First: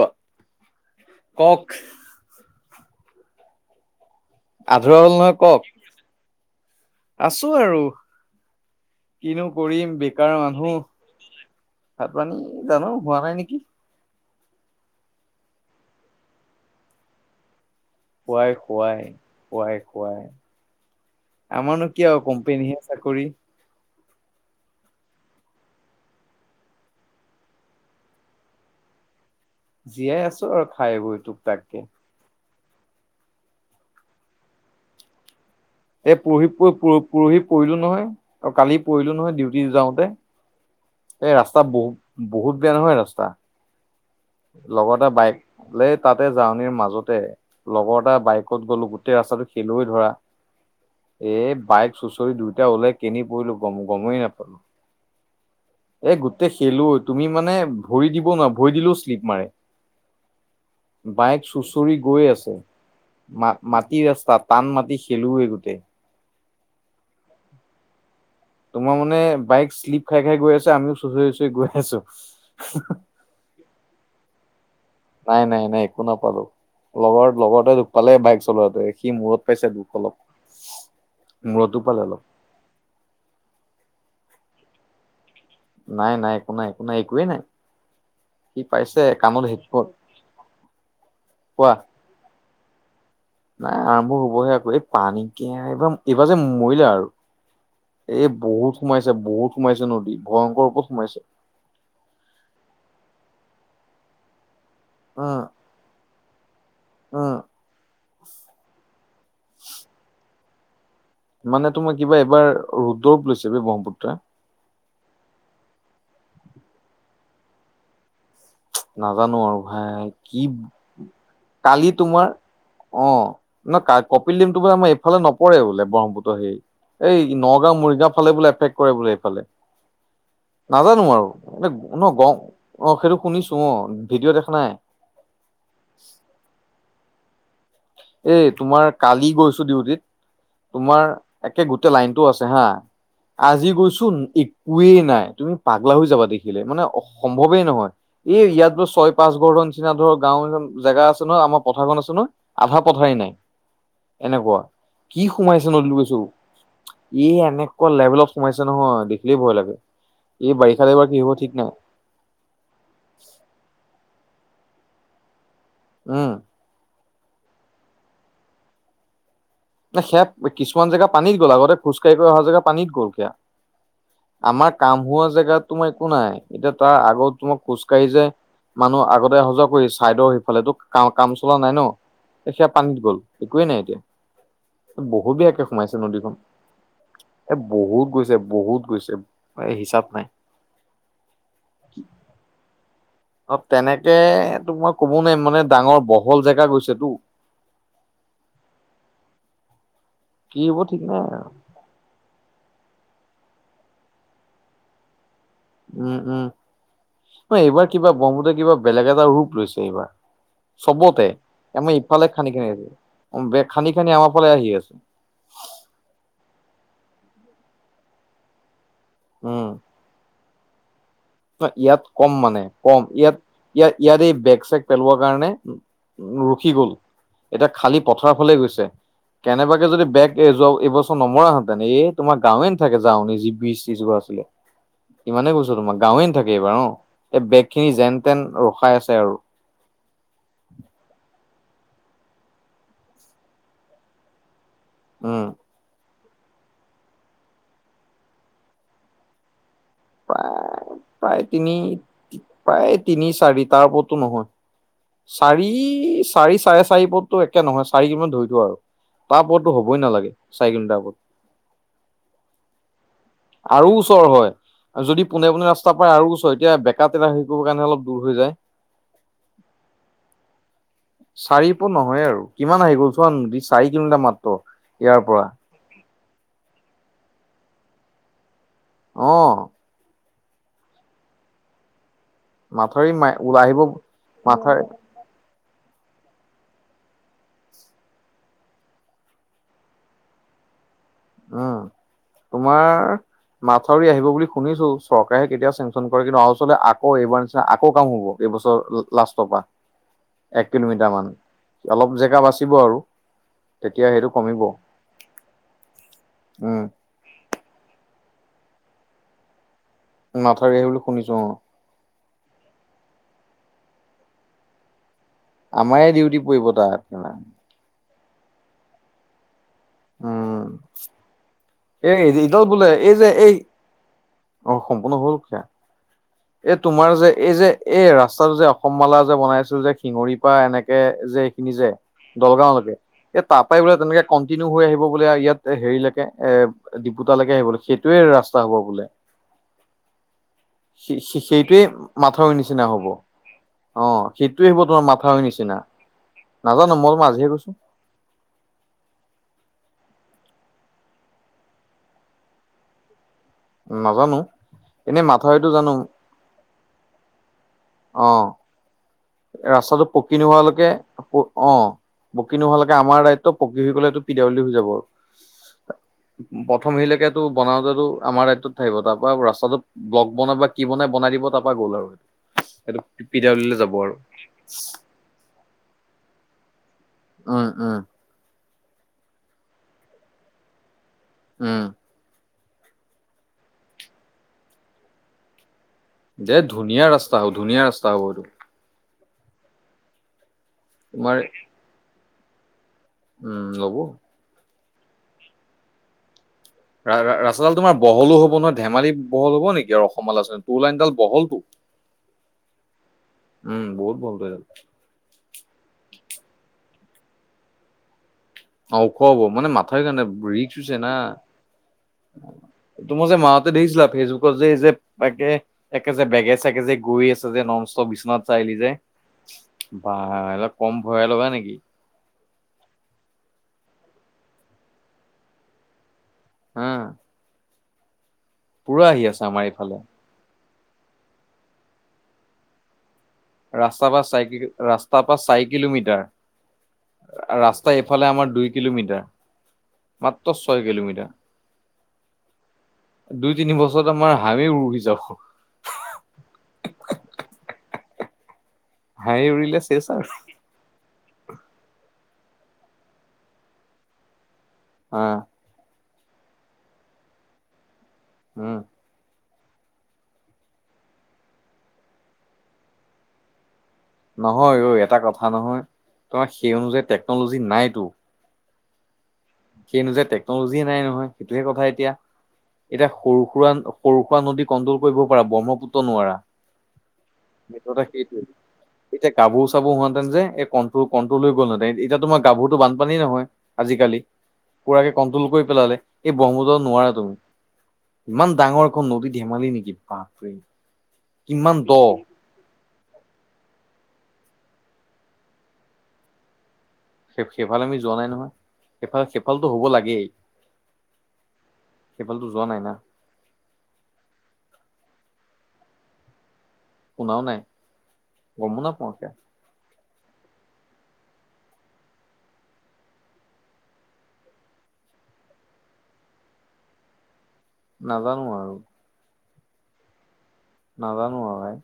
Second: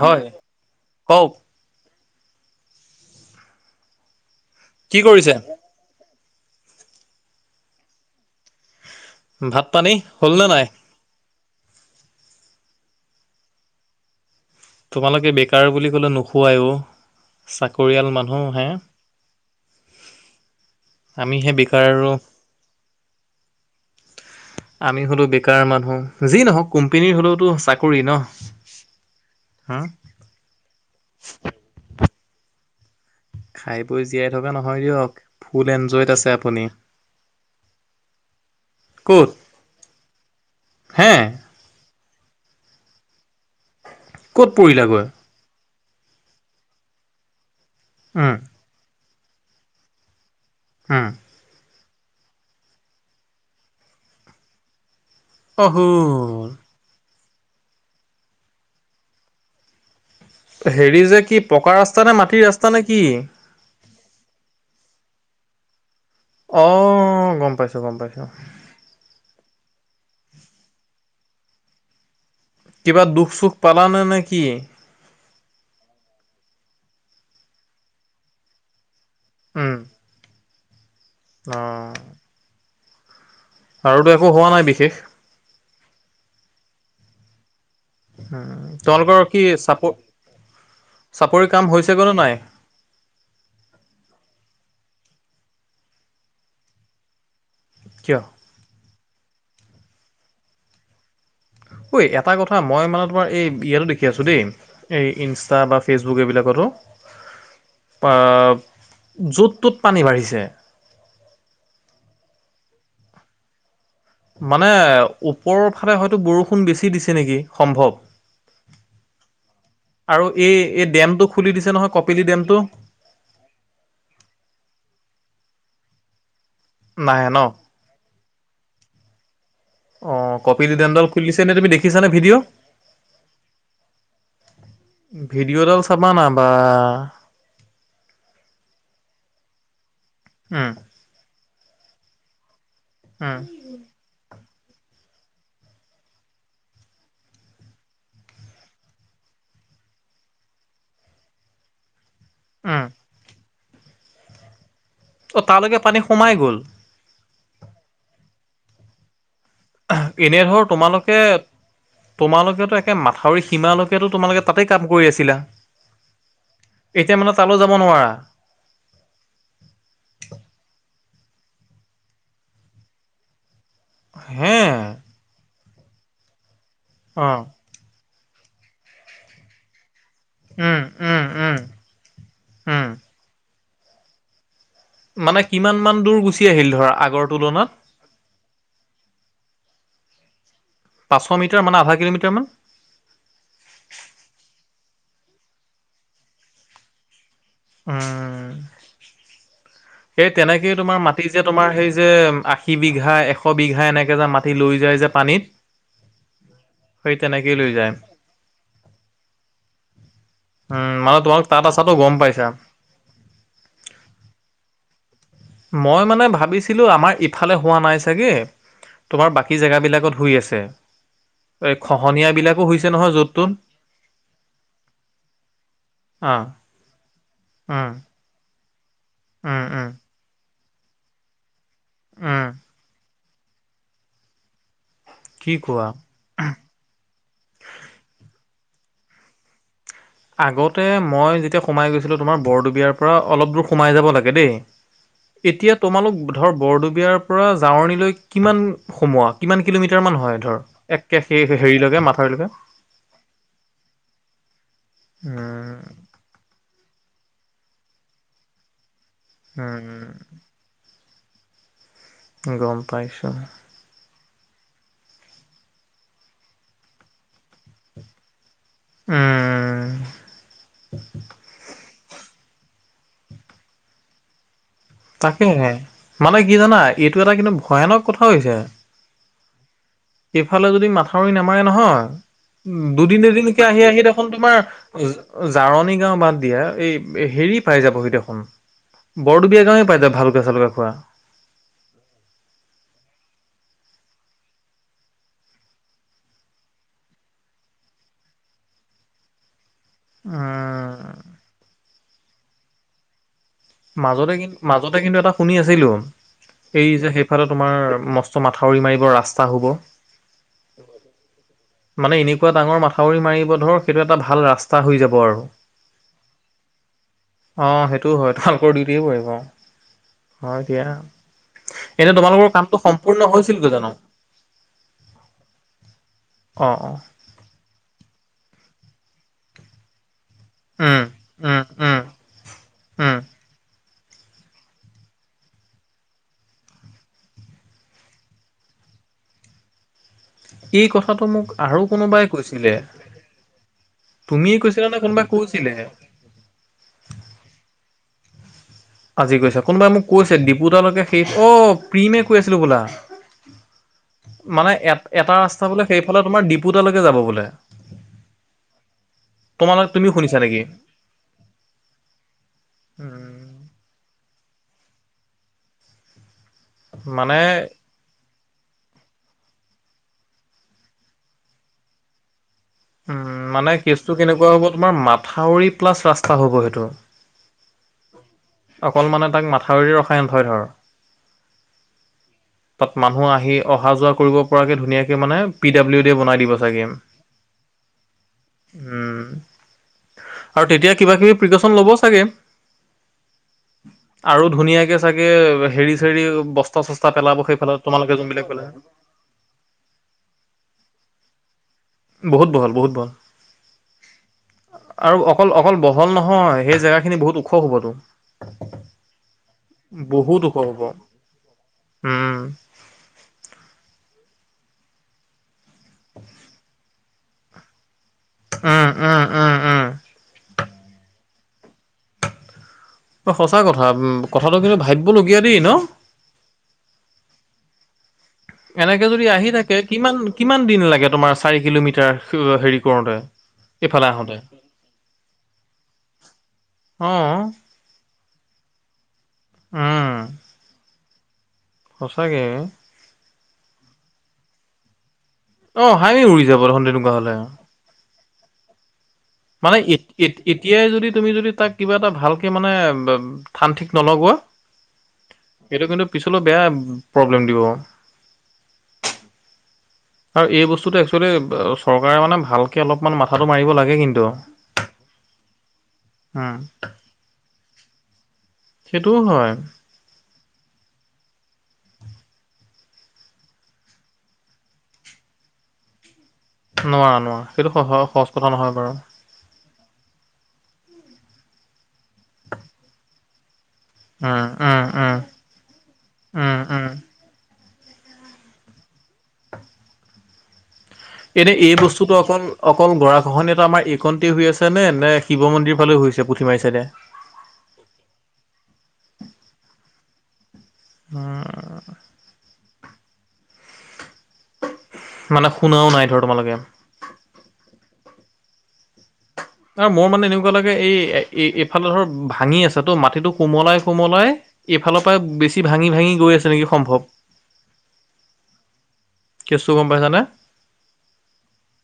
হয় কওক। কি আধৰুৱা হ'ল নহয় কৰিছে কওক। আছো আৰু। কিনো ভাত পানী কৰিম বেকাৰ হ'লনে নাই মানুহ, ভাত পানী জানো হোৱা নাই নেকি। তোমালোকে বেকাৰ বুলি ক'লে নোহোৱাই অ চা হোৱাই হোৱাই, হোৱাই হোৱাই আমিহে বেকাৰ আমাৰনো কিয় আৰু কোম্পানীহে চাকৰি। আমি হ'লো বেকাৰ মানুহ, যি নহওক কোম্পানীৰ হ'লেওতো চাকৰি ন। হা জীয়াই আছো আৰু খাই বৈ তোক তাককে। খাই বৈ জীয়াই থকা নহয় দিয়ক। ফুল এনজয়ত এই আছে পৰহি আপুনি পৰহি পৰিলো নহয় আৰু কালি পৰিলো ক'ত নহয় ডিউটি যাওঁতে। হে এই ৰাস্তা বহুত বহুত বেয়া নহয় ৰাস্তা। ক'ত লগৰ পৰিলাগৈ এটাৰ বাইক লে তাতে জাৱনীৰ মাজতে লগৰ এটা উম বাইকত গ'লো গো সেই ই ৰাস্তাটো [unintelligible] ধৰা উম এই বাইক চুঁচৰি দুইটা ওলাই কিনি পৰিলো গম গমেই নাপালো। অ' এ উম। গোটেই খেলো তুমি মানে ভৰি দিব নোৱাৰা ভৰি দিলেও স্লিপ মাৰে। হেৰি যে কি বাইক পকা চুচৰি ৰাস্তা নে গৈ মাটিৰ আছে, ৰাস্তা নে কি ম মাটি ৰাস্তা টান মাটি খেলোৱে গোটেই। অ' গম পাইছো, গম পাইছো। তোমাৰ মানে বাইক শ্লিপ খাই খাই গৈ আছে, আমিও চুঁচৰি হুঁচৰি গৈ আছো। কিবা দুখ চুখ পালানে নে কি? নাই নাই নাই একো নাপালো, লগৰ লগৰতে পালে বাইক চলোৱাটোৱে সি মূৰত পাইছে উম দুখ অলপ। অ মূৰতো দুখ পালে অলপ। আৰুতো একো হোৱা নাই বিশেষ? নাই নাই, একো নাই, একো নাই, একোৱেই নাই। উ সি পাইছে তোমালোকৰ কাণত কি হেডফোন চাপৰি, চাপৰি কাম কোৱা হৈছে গৈ নে নাই? নাই আৰম্ভ হবহে আকৌ এই পানীক এইবাৰ এইবাৰ যে মৰিলে আৰু। কিয় এ বহুত সোমাইছে। ছে বহুত সোমাইছে, নদী ভয়ংকৰ ওপৰত সোমাইছে। ঐ এটা কথা মই মানে তোমাৰ এই ইয়াতো দেখি আছো দেই। এই উম। ইনষ্টা বা ফেচবুক। বুক এইবিলাকটো। উম, য'ত ত'ত পানী বাঢ়িছে। মানে তোমাৰ কিবা এবাৰ ৰৰুদ্ৰ ৰূপ লৈছে ব ব্ৰহ্মপুত্ৰ। মানে ওপৰৰ ফালে হয়তো বৰষুণ বেছি দিছে নেকি সম্ভৱ। নাজানো আৰু ভাই, আৰু কি এই এই ডেমটো খুলি দিছে নহয় কালি কপিলি তোমাৰ ডেমটো অ', ন কপিল দিম তোমাৰ আমাৰ এইফালে নপ কৰে বোলে ব্ৰহ্মপুত্ৰ সেই। এই নাহে ন নগাঁও মৰিগাঁও ফালে বোলে এফেক্ট কৰে বোলে এইফালে অ কপিলি নাজানো ডেমডাল আৰু খুলি দিছে নে তুমি মই ন দেখিছানে গম অ' সেইটো শুনিছোঁ। ভিডিঅ' ডাল চাবা না বা অ' এই তোমাৰ কালি গৈছোঁ ডিউটিত উম তোমাৰ একে গোটেই লাইনটো আছে হা উম আজি গৈচোন ই একোৱেই নাই তুমি পাগলা হৈ যাবা দেখিলে মানে সম্ভৱেই নহয় এই ইয়াত ধৰ ছয় পাঁচ ঘৰৰ নিচিনা ধৰ গাওঁ এখন জেগা আছে ন' আমাৰ পথাৰখন আছে ন' আধা উম পথাৰেই নাই। এনেকুৱা কি অ সোমাইছে তালৈকে নদীত পানী গৈছোঁ, সোমাই গ'ল এই এনেকুৱা লেভেলত সোমাইছে নহয় দে এনে ধৰ তোমালোকে হ'ব ঠিক নাই তোমালোকেেতো একে মাথাউৰি সীমালৈকেতো তোমালোকে তাতেই কাম কৰি আছিলা। উম এতিয়া মানে তালৈ যাব নোৱাৰা। ন সেয়া কিছুমান জেগা পানীত গ'ল আগতে খোজকাঢ়ি অহা জেগা পানীত গ'ল সেয়া। হে আমাৰ কাম হোৱা জেগাত তোমাৰ একো নাই। এতিয়া তাৰ আগত অ', তোমাক খোজকাঢ়ি যে মানুহ আগতে সজাগ কৰিছে। চাইদৰ সেইফালেতো উম, ক উম, কাম চলা উম, নাই ন সেয়া উম, পানীত গ'ল। একোৱে নাই এতিয়া। মানে বহুবীয়াকে কিমান মান সোমাইছে দূৰ নদীখন, গুচি আহিল ধৰা আগৰ এ তুলনাত? বহুত গৈছে বহুত গৈছে। এই হিচাপ নাই। পাঁচশ মিটাৰ মানে আধা কিলোমিটাৰ মান? অ তেনেকে তো মই ক'ব নাই মানে ডাঙৰ বহল জেগা গৈছেটো। উম। এই কি হ'ব তেনেকেই তোমাৰ ঠিক নাই মাটি আৰু। যে তোমাৰ সেই যে আশী বিঘা এ এশ বিঘা এনেকৈ যে মাটি লৈ যায় যে পানীত। উম উম সেই তেনেকেই ম লৈ এইবাৰ যায়। কিবা ব্ৰহ্মপুত্ৰ কিবা বেলেগ এটা ৰূপ লৈছে এইবাৰ। উম, মানে চবতে তোমালোক তাত আছাতো আমি গম ইফালে পাইছা। খান্দি খান্দি আছো খান্দি খান্দি আমাৰ ফালে আহি আছো। মই মানে ভাবিছিলো আমাৰ ইফালে হোৱা নাই চাগে তোমাৰ বাকী উম জেগাবিলাকত হৈ আছ তে ইয়াত কম মানে কম, য'ত ইয়াত ত'ত ইয়াত ইয়াত এই বেগ চেগ পেলোৱা কাৰণে, আহ উ ৰখি গল এতিয়া উম খালি পথাৰ ফালে গৈছে। উম কেনেবাকে উম যদি বেগ এ যোৱা এইবছৰ নমৰা হ ানে এই তোমাৰ উম গাঁৱে থাকে যাওঁ নিনি বিজ চিজ ৰোৱা আছিলে। ইমানেই কি কৈছো কোৱা তোমাক। গাৱেন থাকে বাৰ অ', এই বেগ খিনি যেন তেন ৰখ পাই আছে আৰু। আগতে মই যেতিয়া সোমাই গৈছিলোঁ, তোমাৰ বৰদবীয়াৰ পৰা অলপ দূৰ সোমাই যাব লাগে দেই। উম এতিয়া তোমালোক ধৰ বৰদবীয়াৰ পৰা জাৱনীলৈ কিমান সোমোৱা? কিমান কিলোমিটাৰ মান হয় ধৰ প্ৰায়, একে সেই প্ৰায় তিনি হেৰিলৈকে মাথাউৰিলৈকে প্ৰায় তিনি চাৰি তাৰ ওপৰতো নহয়। চাৰি, উম চাৰি চাৰে চাৰি পত ট, একে নহয় চাৰি [unintelligible] ধৰি দিওঁ আৰু। তাৰপৰটো হ'বই উম নালাগে, চাৰি কিলোমিটাৰ পৰত। গম পাইছ আৰু ওচৰ হয়। আৰু যদি পোনে পোনে ৰাস্তা পাই আৰু ওচল এতিয়া বেকা টেৰা হেৰিৰ কাৰণে অলপ দূৰ হৈ যায়। উম চাৰি পন' নহয় আৰু কিমান আহি গ'ল চোৱা চাৰি কিলোমিটাৰ মাত্ৰ। ইয়াৰ পৰা তাকেই। মানে কি জানা, এইটো এটা কিন্তু ভয়ানক কথা হৈছে। অহ। সেফালেও যদি মাথাউৰি নামাৰে নহয়। উম, মাথাউৰি দুদিন মাই দুদিনকে ওলাই আহিব আহি আহি দেখোন তোমাৰ মাথাউৰি জাৰনী গাঁও বাদ দিয়া, এই হেৰি পাই যাবহি দেখোন বৰদুবীয়া গাঁৱে পাইদে ভালকে চালকে খোৱা। উম, তোমাৰ মাথাউৰি আহিব বুলি শুনিছোঁ, চৰকাৰে কেতিয়াও চেংচন কৰে কিন্তু আৰুচতে আকৌ এইবাৰ নিচিনা আকৌ কাম হ'ব এইবছৰ লাষ্টৰ পৰা। এক কিলোমিটাৰ উম মান, অলপ জেগা বাচ কিব আৰু তেতিয়া সেইটো মাজতে কিন কমিব মাজতে কিন্তু এটা শুনি আছিল। টো উম, সেই যে তোমাৰ সেইফালে ম। মাথাউৰি মাৰিব ৰাস্তা হ'ব। মথাউৰি আহিব বুলি শুনিছোঁ অ। কোৱা ডাঙৰ মাথাউৰি মাৰিব ধৰ সেইটো এটা ভাল ৰাস্তা হৈ যাব আৰু। আমাৰে ডিউটি পৰিব তাত। টো হয় ভাল। কৰি ডিউটি পৰিব। হয় এ উম। দয়া এতিয়া এই তোমালোকৰ ইডাল কামটো বোলে এই সম্পূৰ্ণ যে এই হৈছিলগৈ জানো। অ সম্পূৰ্ণ হল সেয়া অ এই অ তোমাৰ যে এই যে এই ৰাস্তা যে। সমালা যে বনাইছোঁ যে শিঙৰি। বা এনেকে উম যে উম এইখিনি যে উম দলগাওঁলৈকে উম এই তাৰ পৰাই বোলে। তেনেকে কণ্টিনিউ কৰি আহিব বোলে ইয়াত হেৰিলৈকে এ ডিবুতালৈকে আহিব বোলে সেইটোয়ে ৰাস্তা হ'ব বোলে। এই কথাটো মোক আৰু সেইটোৱেই কোনোবাই মাথাউৰি কৈছিলে নিচিনা হব অ তুমিয়ে সেইটোৱে হ'ব কৈছিলা নে তোমাৰ কোনোবাই মাথাউৰিৰ কৈছিলে? নিচিনা নাজানো মই তো মাজহে কৈছো। আজি কৈছে কোনোবাই মোক কৈছে ডিপুতালৈকে সেই অ প্ৰিমে কৈ আছিলে বোলা। নাজানো মানে এ এনেই এটা মাথাউৰিটো ৰাস্তা বোলে জানো সেইফালে তোমাৰ ডিপুতালৈকে যাব বোলে। অ তোমালোক ৰাস্তাটো তুমি পকী শুনিছা নেকি? নোহালৈকে অ পকী নোহোৱালৈকে আমাৰ উম দায়িত্ব পকী হৈ গ'লে। পিদাব্লউদি হৈ যাব। প্ৰথম মানে হেৰিলৈকে বনাওতেটো আমাৰে। ত থাকিব তাৰ পৰা ৰাস্তাটো ব্লক বনাই বা কি বনাই বনাই দিব তাৰ পৰা গ'ল আৰু। সেইটো উম পিদাব্লউদি মানে লৈ যাব কেচটো আৰু। কেনেকুৱা হ'ব তোমাৰ মাথাউৰি প্লাছ ৰাস্তা হ'ব। ব সেইটো। উম উম। অকলমানে তাক মাথাউৰি ৰসায়ন হয় ধৰ। হুম। তাত মানুহ আহি অহা যোৱা কৰিব পৰাকে ধুনীয়াকে মানে পি। ডাব্লিউ ডি বনাই দিব দে চাগে। ধুনীয়া ৰাস্তা হ'ব ধুনীয়া ৰাস্তা হ'ব এইটো। উম আৰু তেতিয়া কিবা তোমাৰ কিবি প্ৰিকচন ল'ব চাগে উম ল'বো। আৰু ধুনীয়াকে চাগে হেৰি চেৰি বস্তু। ৰাস্তাডাল তোমাৰ বহলো হ'ব নহয় ধেমালি বহল হব নেকি আৰু অসমৰ আলোচনীত লাইনডাল বহল। উ। বহুত বহল বহুত বহল বহুত বহলটো এইডাল আৰু অকল অকল বহল নহয়। হয় সেই জেগাখিনি বহুত ওখ হ'বতো অ ওখ হব মানে মাথাউৰি কাৰণে বহুত ওখ ৰিক্স হ'ব হৈছে না উম তোমাৰ যে মাওতে দেখিছিলা ফেচবুক পজে ই যে থাকে একে যে বেগে চাগে যে গৈ আছে যে নম চ বিশ্বনাথ চাৰিআলি উম যে উম উম উম বা অলপ কম ভয় লগা নিকি সঁচা কথা উ কথাটো কিন্তু ভাবিবলগীয়া দেই ন উম এনেকে যদি আহি থাকে এইফালে কিমান কিমান কিমান দিন লাগে তোমাৰ চাৰি কিলোমিটাৰ অ হেৰি কৰোঁতে ৰাস্তাৰ পা চাইকিলো ৰাস্তা পা চাৰি অ কিলোমিটাৰ ৰাস্তা ফালে আমাৰ দুই কিলোমিটাৰ উম মাত্ৰ ছয় কিলোমিটাৰ সঁচাকে অ যত আমাৰ হামি উমি যক অ হামি উৰি যাব দেখোন তেনুকা হলে হাঁহি মানে উৰিলে এত চেচ আৰু এত এতিয়াই যদি তুমি যদি তাক কিবা এটা ভাল ভালকেমানে থান ঠিক নলগোৱা হা এইটো কিন্তু পিছলৈ বেয়া প্ৰব্লেম দিব উম আৰু এই বস্তুটো একচুৱেলি চৰকাৰে মানে ভালকে অলপমান মাথাটো মাৰিব লাগে কিন্তু নহয় ঐ এটা কথা নহয় তোমাৰ উম সেই অনুযায়ী টেকনলজি নাইতো সেইটোও হয় সেই অনুযায়ী টেকনলজিয়ে নাই নহয় সেইটোহে কথা এতিয়া এতিয়া সৰু সুৰা সৰু সুৰা নদী কণ্ট্ৰল কৰিব পাৰা ব্ৰহ্মপুত্ৰ নোৱাৰা নোৱাৰা নোৱাৰা সেইটো সহ বিপদা সহজ সেইটোয়ে কথা নহয় বাৰু এতিয়া গাভৰো চাভৰো হওতে যে এই কন তৌ কন্ট্ৰল হৈ গ'ল ন এতিয়া তোমাৰ গাভৰুটো বানপানী নহয় আজি উম উম কুৰাকে উম কণ্ট্ৰল কৰি পেলালে এই উম ব্ৰহ্মপুত্ৰক উম নোৱাৰা তুমি ইমান ডাঙৰ এখন নদী ধেমালি নেকি বাপৰে এনে এই কিমান দ বস্তুটো অকল অ অকল গৰা ঘহনীয়াতো আমাৰ এইকণতেই হৈ আছেনে নে শিৱ মন্দিৰ ফালেও হৈছে পুথিমাৰি চাইডে সেফাল সেফালটো হ'ব লাগেই সেফালতো যোৱা নাই না মানে শুনাও নাই ধৰা তোমালোকে শুনাও নাই গমো নাপাওঁ এতিয়া আৰু মোৰ মানে এনেকুৱা লাগে এই এ এইফালে ধৰ ভাঙি আছে ত মাটিতটো কোমলাই কোমলাই এইফালৰ পৰা বেছি ভাঙি ভাঙি গৈ আছে নেকি সম্ভৱ নাজানো আৰু কেচু গম পাইছানে নাজানো আ ভাই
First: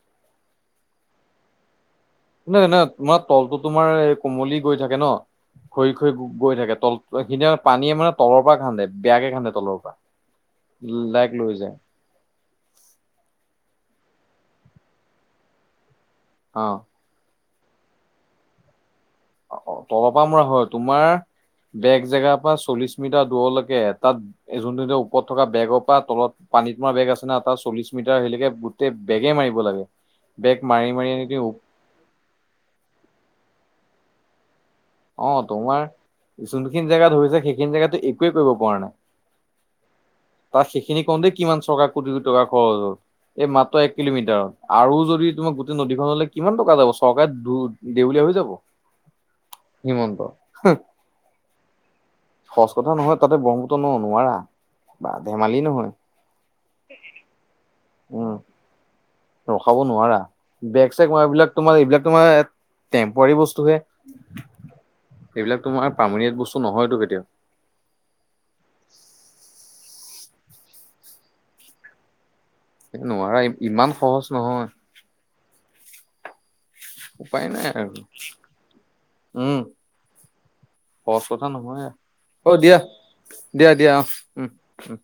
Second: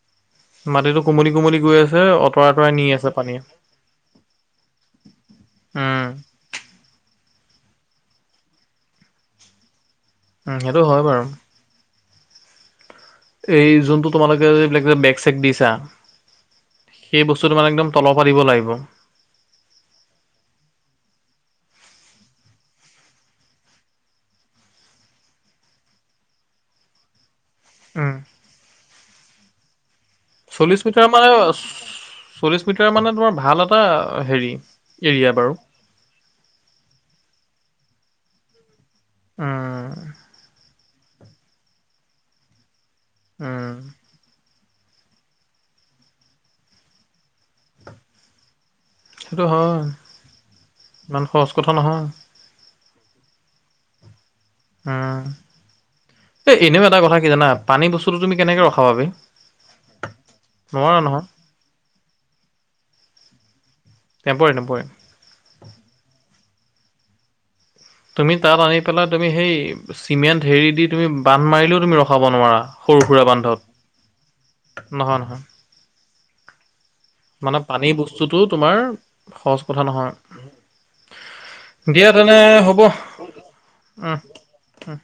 মাটিতো কমল কমল গৈ আছে অঁতৰাই নাই অঁতৰাই নহ নি আছে তোমাৰ পানীয়ে তলটোো তোমাৰ এই কোমলি গৈ থাকে ন খৰি উম খৰি গৈ থাকে তল সদিনা পানীয়ে মানে তলৰ পৰা খান্োকোন্ে তলৰ পৰা উ সেইটো হয় বাৰু লাইক লৈ যায় এই য তোমালোকে এইিলাক বেক চেক দিছা অ বস মানে একম তলৰ পা দিব লাগিব অ তলৰ পৰা মৰা হয় তোমাৰ বেগ জেগাৰ পৰা চল্লিশ মিটাৰ দূৰলৈকে তাত যোন ওপৰত থকা বেগৰ পৰা তলত পানী তোমাৰ বেগ আছে না তটা চল্লিশ উম মিটাৰ আহিলেকে গোটেই বেগে মাৰিব লাগে বেগ চল্লিশ মাৰি মিটাৰ মাৰি মানে এনে চল্লিশ মিটাৰ মানে তোমাৰ ভাল এটা হেৰি অ এৰিয়া বাৰু তোমাৰ যোনখিনি জেগা ধৰিছে সেইখিনি জেগাতো কৰিব পৰা নাই উম পাচি খিনি কওঁ দেই কিমান চৰকাৰ কোিোিটকা খৰচ এই উম মাত্ৰ এক কিলোমিটাৰত আৰু যদি তোমাক গোটেই নদীখনলৈ কিমান টকা যাব চৰকাৰে ধ দ বলিয়ীয়া হৈ যাব সেইটো হয় হিমন্ত ইমান সহজ কথা নহয় সচ কথা নহয় তাতে ব্ৰহ্মপুত্ৰ ন নোৱাৰা বা উম ধেমালি নহয় এ এনেও এটা কথা কি জানা পানী বস্তুটো তুমি উম কেনেকে ৰখাব পাবি ৰখাব নোৱাৰা বেগ চেগ মই এইবলাক তোমাৰ এইবিলাক তোমাৰ টে্পৰী বস্তুে নপৰে নপৰে এইবিলাক তোমাৰ পামনীয়াত বস্তু নহয়তো কেতিয়া তুমি তাত আনি পেলাই তুমি সেই চিমেণ্ট হেৰি দি তুমি বান্ধ মাৰিলেও তুমি ৰখাব নোৱাৰা সৰু সুৰা নোৱাৰা ইমান সহজ নহয় বান্ধত নহয় নহয় উপায় মানে নাই পানী আৰু বস্তুটো তোমাৰ উম সহজ কথা নহয় সজ কথা নহয় দিয়া তেনে অ দিয়া হ'ব দিয়া দিয়া অ উম উম